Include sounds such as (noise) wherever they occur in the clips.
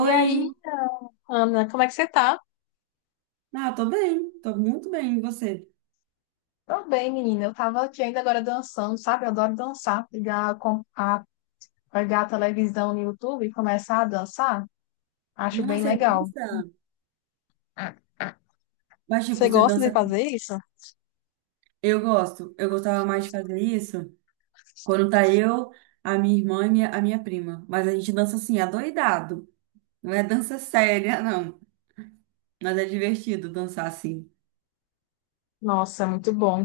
E aí, Ana, como é que você tá? Ah, tô bem, tô muito bem. E você? Tô bem, menina. Eu tava aqui ainda agora dançando, sabe? Eu adoro dançar. Pegar a televisão no YouTube e começar a dançar, acho Ah, bem você legal. dança? Mas, tipo, Você você gosta de dança. fazer isso? Eu gosto, eu gostava mais de fazer isso quando tá eu, a minha irmã e a minha prima. Mas a gente dança assim, adoidado. Não é dança (laughs) séria, não. Mas é divertido dançar assim. Nossa, é muito bom.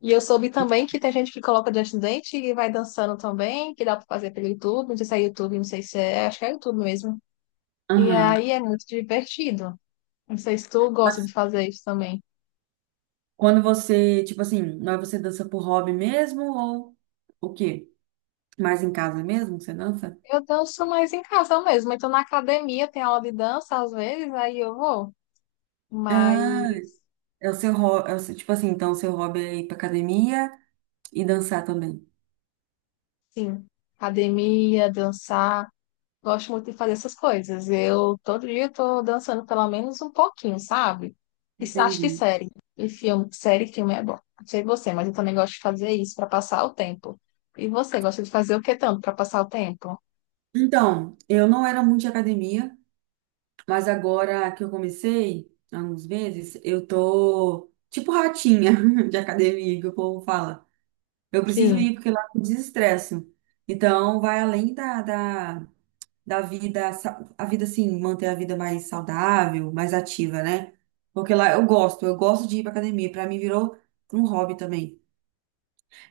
E eu soube também que tem gente que coloca diante do dente e vai dançando também, que dá pra fazer pelo YouTube. Não sei se é YouTube, não sei se é. Acho que é YouTube mesmo. E Aham. aí é muito divertido. Não sei se tu gosta Mas de fazer isso também. quando você, tipo assim, não é você dança por hobby mesmo ou o quê? Mais em casa mesmo que você dança? Eu danço mais em casa mesmo. Então, na academia tem aula de dança às vezes, aí eu vou. Mas, Ah, é o seu hobby, tipo assim, então o seu hobby é ir pra academia e dançar também. sim, academia, dançar, gosto muito de fazer essas coisas. Eu todo dia estou dançando pelo menos um pouquinho, sabe? E acho de Entendi. série. E filme, série, filme é bom. Não sei você, mas eu também gosto de fazer isso para passar o tempo. E você gosta de fazer o que tanto para passar o tempo? Então, eu não era muito de academia, mas agora que eu comecei, há uns meses, eu tô tipo ratinha (laughs) de academia, que o povo fala. Eu preciso Sim. ir porque lá eu desestresso. Então, vai além da vida, a vida assim, manter a vida mais saudável, mais ativa, né? Porque lá eu gosto de ir pra academia. Pra mim virou um hobby também.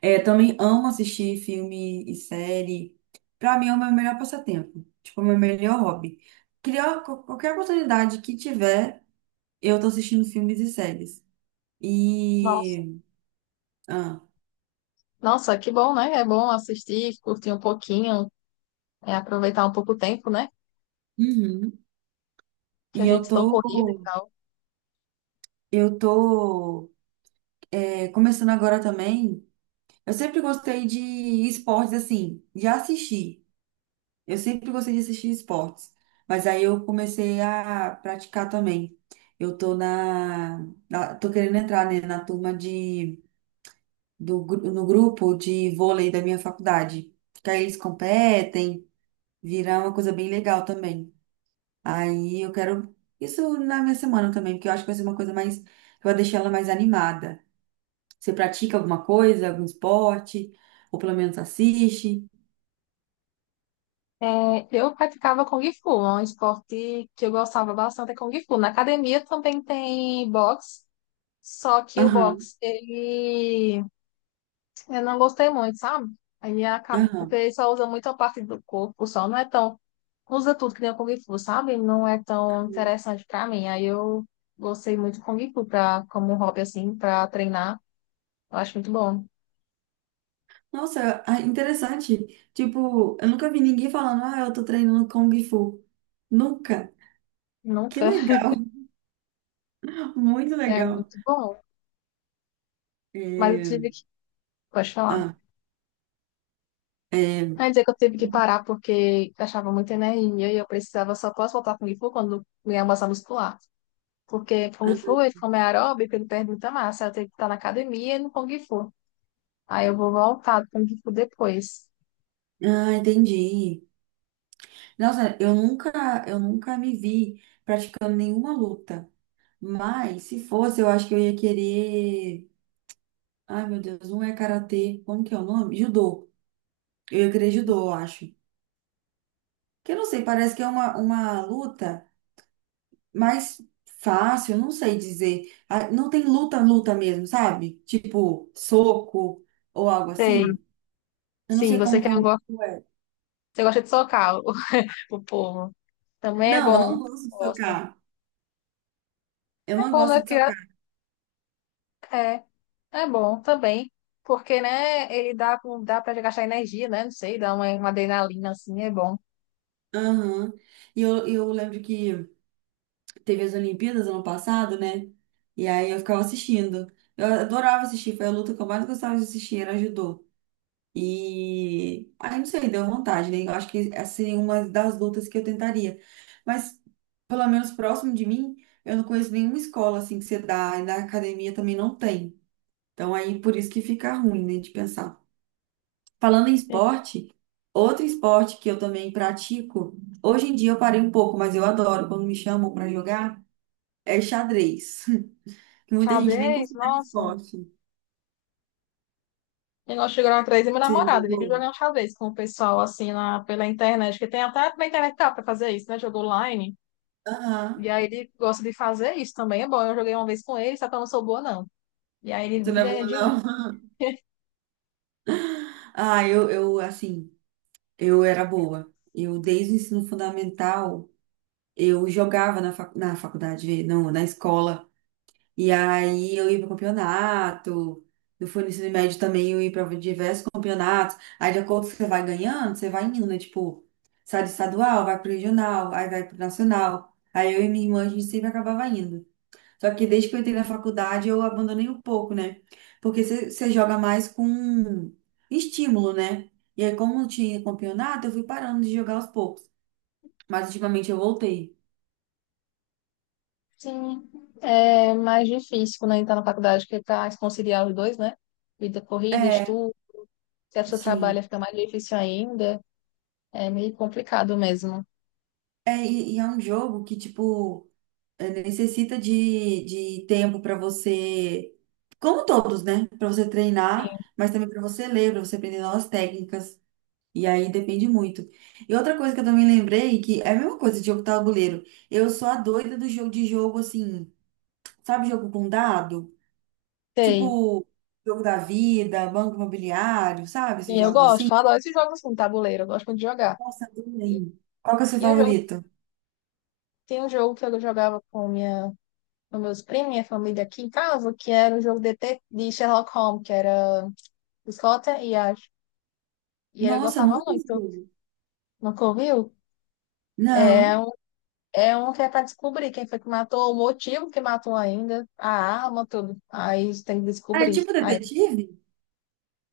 É, também amo assistir filme e série. Pra mim é o meu melhor passatempo. Tipo, o meu melhor hobby. Criar qualquer oportunidade que tiver, eu tô assistindo filmes e séries. Nossa. E. Ah, Nossa, que bom, né? É bom assistir, curtir um pouquinho, é aproveitar um pouco o tempo, né? uhum. Que a E gente eu estancou tô. corrida e tal. Eu tô. É, começando agora também. Eu sempre gostei de esportes assim, de assistir. Eu sempre gostei de assistir esportes, mas aí eu comecei a praticar também. Eu tô na, na- Tô querendo entrar, né, na turma de no grupo de vôlei da minha faculdade. Que aí eles competem, virar uma coisa bem legal também. Aí eu quero isso na minha semana também, porque eu acho que vai ser uma coisa mais que vai deixar ela mais animada. Você pratica alguma coisa, algum esporte, ou pelo menos assiste? É, eu praticava Kung Fu, é um esporte que eu gostava bastante, é Kung Fu. Na academia também tem boxe, só que o Aham, boxe, ele... eu não gostei muito, sabe? Aí acaba, porque aham. ele só usa muito a parte do corpo, só não é tão... Usa tudo que nem o Kung Fu, sabe? Não é tão interessante pra mim. Aí eu gostei muito do Kung Fu pra, como um hobby, assim, pra treinar. Eu acho muito bom. Nossa, ah, interessante. Tipo, eu nunca vi ninguém falando, ah, eu tô treinando Kung Fu. Nunca. Que Nunca legal, (laughs) muito (laughs) é legal. muito bom. Mas eu É, tive que... Pode falar. ah, é, Aí dizer que eu tive que parar porque achava muita energia e eu precisava, só posso voltar com o Kung Fu quando ganhar massa muscular. Porque Kung ah, Fu, ele como é aeróbico, ele perde muita massa. Eu tenho que estar na academia e no Kung Fu. Aí eu vou voltar do Kung Fu depois. ah, entendi. Nossa, eu nunca me vi praticando nenhuma luta. Mas se fosse, eu acho que eu ia querer. Ai, meu Deus, um é karatê. Como que é o nome? Judô. Eu ia querer judô, eu acho. Que eu não sei, parece que é uma luta mais fácil, não sei dizer. Ah, não tem luta, luta mesmo, sabe? Tipo, soco ou algo Sei. assim. Eu não Sim, sei você quer, você como é. gosta de socar o, (laughs) o povo. Também é Não, eu bom. não gosto de Gosto. socar. Eu É não bom, né? gosto de Porque socar. é, é bom também. Porque, né, ele dá pra gastar energia, né? Não sei, dá uma adrenalina assim, é bom. Aham. E eu lembro que teve as Olimpíadas ano passado, né? E aí eu ficava assistindo. Eu adorava assistir, foi a luta que eu mais gostava de assistir, era judô. E aí, não sei, deu vontade, né? Eu acho que essa seria uma das lutas que eu tentaria. Mas, pelo menos próximo de mim, eu não conheço nenhuma escola assim que você dá, e na academia também não tem. Então, aí por isso que fica ruim, né, de pensar. Falando em esporte, outro esporte que eu também pratico, hoje em dia eu parei um pouco, mas eu adoro quando me chamam para jogar, é xadrez. (laughs) Que muita gente nem Xadrez, considera nossa. esporte. E nós chegamos atrás e meu Você já namorado, ele viu jogou? jogar um xadrez com o pessoal assim pela internet, que tem até na internet dá pra fazer isso, né? Jogo online. E Aham. aí ele gosta de fazer isso também. É bom, eu joguei uma vez com ele, só que eu não sou boa, não. E aí ele Você me não é ganha boa, de mim. não? (laughs) Ah, eu assim. Eu era boa. Eu, desde o ensino fundamental, eu jogava na faculdade, não, na escola. E aí eu ia para campeonato. Eu fui no ensino médio também, eu ia para diversos campeonatos. Aí, de acordo com o que você vai ganhando, você vai indo, né? Tipo, sai do estadual, vai pro regional, aí vai pro nacional. Aí eu e minha irmã, a gente sempre acabava indo. Só que desde que eu entrei na faculdade, eu abandonei um pouco, né? Porque você joga mais com estímulo, né? E aí, como não tinha campeonato, eu fui parando de jogar aos poucos. Mas ultimamente eu voltei. Sim, é mais difícil quando a gente tá na faculdade, que tá conciliar os dois, né? Vida corrida, É, estudo. Se a pessoa sim. trabalha, fica mais difícil ainda. É meio complicado mesmo. É, e é um jogo que, tipo, é, necessita de tempo pra você, como todos, né? Pra você treinar, mas também pra você ler, pra você aprender novas técnicas. E aí depende muito. E outra coisa que eu também lembrei, que é a mesma coisa de jogo tabuleiro. Eu sou a doida do jogo, assim, sabe, jogo com dado? Sei. Tipo, jogo da vida, banco imobiliário, sabe? E Esses eu jogos gosto, assim. eu adoro esses jogos assim, tabuleiro, eu gosto muito de jogar. Nossa, E adorei. Qual que é o seu tinha jogo, favorito? tinha um jogo que eu jogava com minha dos meus primos, minha família aqui em casa, que era o jogo de Sherlock Holmes, que era Scott e Ash. E ele Nossa, eu gostava nunca vi esse muito. jogo. Nunca ouviu? Não. É um que é pra descobrir quem foi que matou, o motivo que matou ainda, a arma, tudo. Aí tem que Ah, é descobrir. tipo Aí, detetive?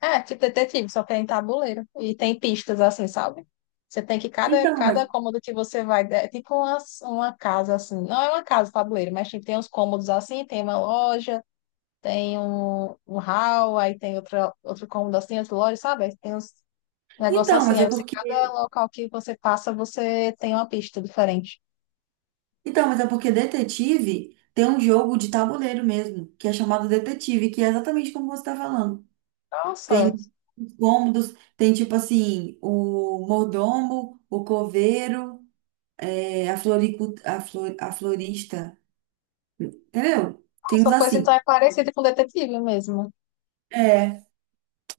é, tipo detetive, só que é em tabuleiro. E tem pistas assim, sabe? Você tem que, cada, Então, mas. cada cômodo que você vai, é tipo uma casa assim. Não é uma casa, tabuleiro, mas tipo, tem uns cômodos assim, tem uma loja. Tem um hall, aí tem outro cômodo assim, outro lodge, sabe? Aí tem uns negócios Então, mas assim. é Aí você, porque. cada local que você passa, você tem uma pista diferente. Então, mas é porque detetive tem um jogo de tabuleiro mesmo, que é chamado detetive, que é exatamente como você está falando. Nossa, Tem os cômodos, tem tipo assim, o mordomo, o coveiro, é, a florista, entendeu? Tem uns nossa, pois então assim. é parecido com detetive mesmo. É,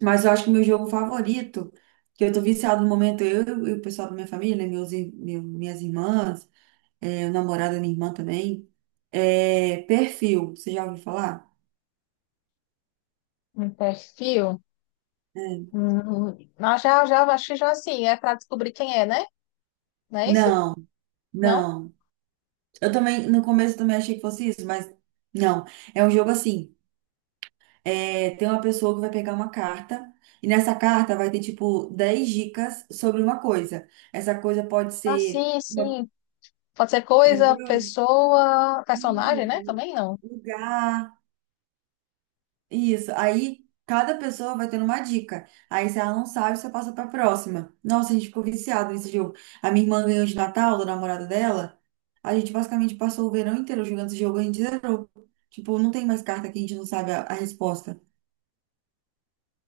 mas eu acho que o meu jogo favorito, que eu tô viciado no momento, eu e o pessoal da minha família, né, minhas irmãs, é, o namorado da minha irmã também, é perfil, você já ouviu falar? Um perfil. É. Ah, já, acho que já assim, é para descobrir quem é, né? Não é esse? Não, Não? não. Eu também, no começo eu também achei que fosse isso, mas não. É um jogo assim. É, tem uma pessoa que vai pegar uma carta, e nessa carta vai ter, tipo, 10 dicas sobre uma coisa. Essa coisa pode Ah, ser. sim, sim. Pode ser coisa, Lembrou? pessoa, personagem, né? Isso, Também não. lugar, isso. Aí cada pessoa vai tendo uma dica. Aí se ela não sabe, você passa pra próxima. Nossa, a gente ficou viciado nesse jogo. A minha irmã ganhou de Natal, do namorado dela. A gente basicamente passou o verão inteiro jogando esse jogo, a gente zerou. Tipo, não tem mais carta que a gente não sabe a resposta.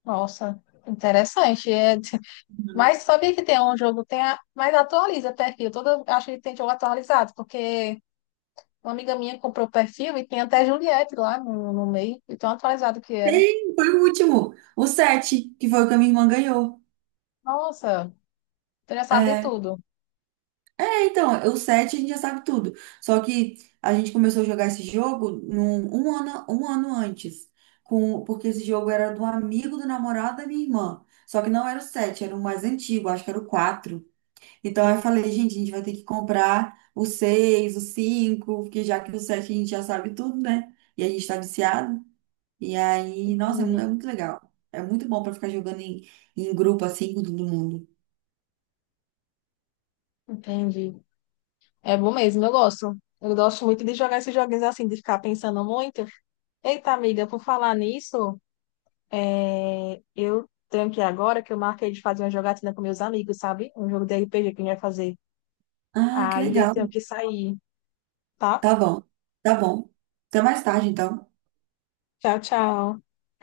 Nossa, interessante. É, (laughs) mas sabia que tem um jogo, tem a, mas atualiza perfil. Toda, acho que tem jogo atualizado, porque uma amiga minha comprou perfil e tem até Juliette lá no meio, e tão atualizado que era. Tem, foi o último. O 7, que foi o que a minha irmã ganhou. Nossa, então já sabe de É, tudo. Então, o 7 a gente já sabe tudo. Só que a gente começou a jogar esse jogo um ano antes. Porque esse jogo era do amigo do namorado da minha irmã. Só que não era o 7, era o mais antigo, acho que era o 4. Então eu falei, gente, a gente vai ter que comprar o 6, o 5, porque já que o 7 a gente já sabe tudo, né? E a gente tá viciado. E aí, nossa, Entendi. é muito legal. É muito bom pra ficar jogando em grupo assim com todo mundo. Entendi. É bom mesmo, eu gosto. Eu gosto muito de jogar esses joguinhos assim, de ficar pensando muito. Eita, amiga, por falar nisso, eu tenho que ir agora que eu marquei de fazer uma jogatina com meus amigos, sabe? Um jogo de RPG que a gente vai fazer. Ah, que Aí eu tenho legal. que sair, tá? Tá bom. Tá bom. Até mais tarde, então. Tchau, tchau.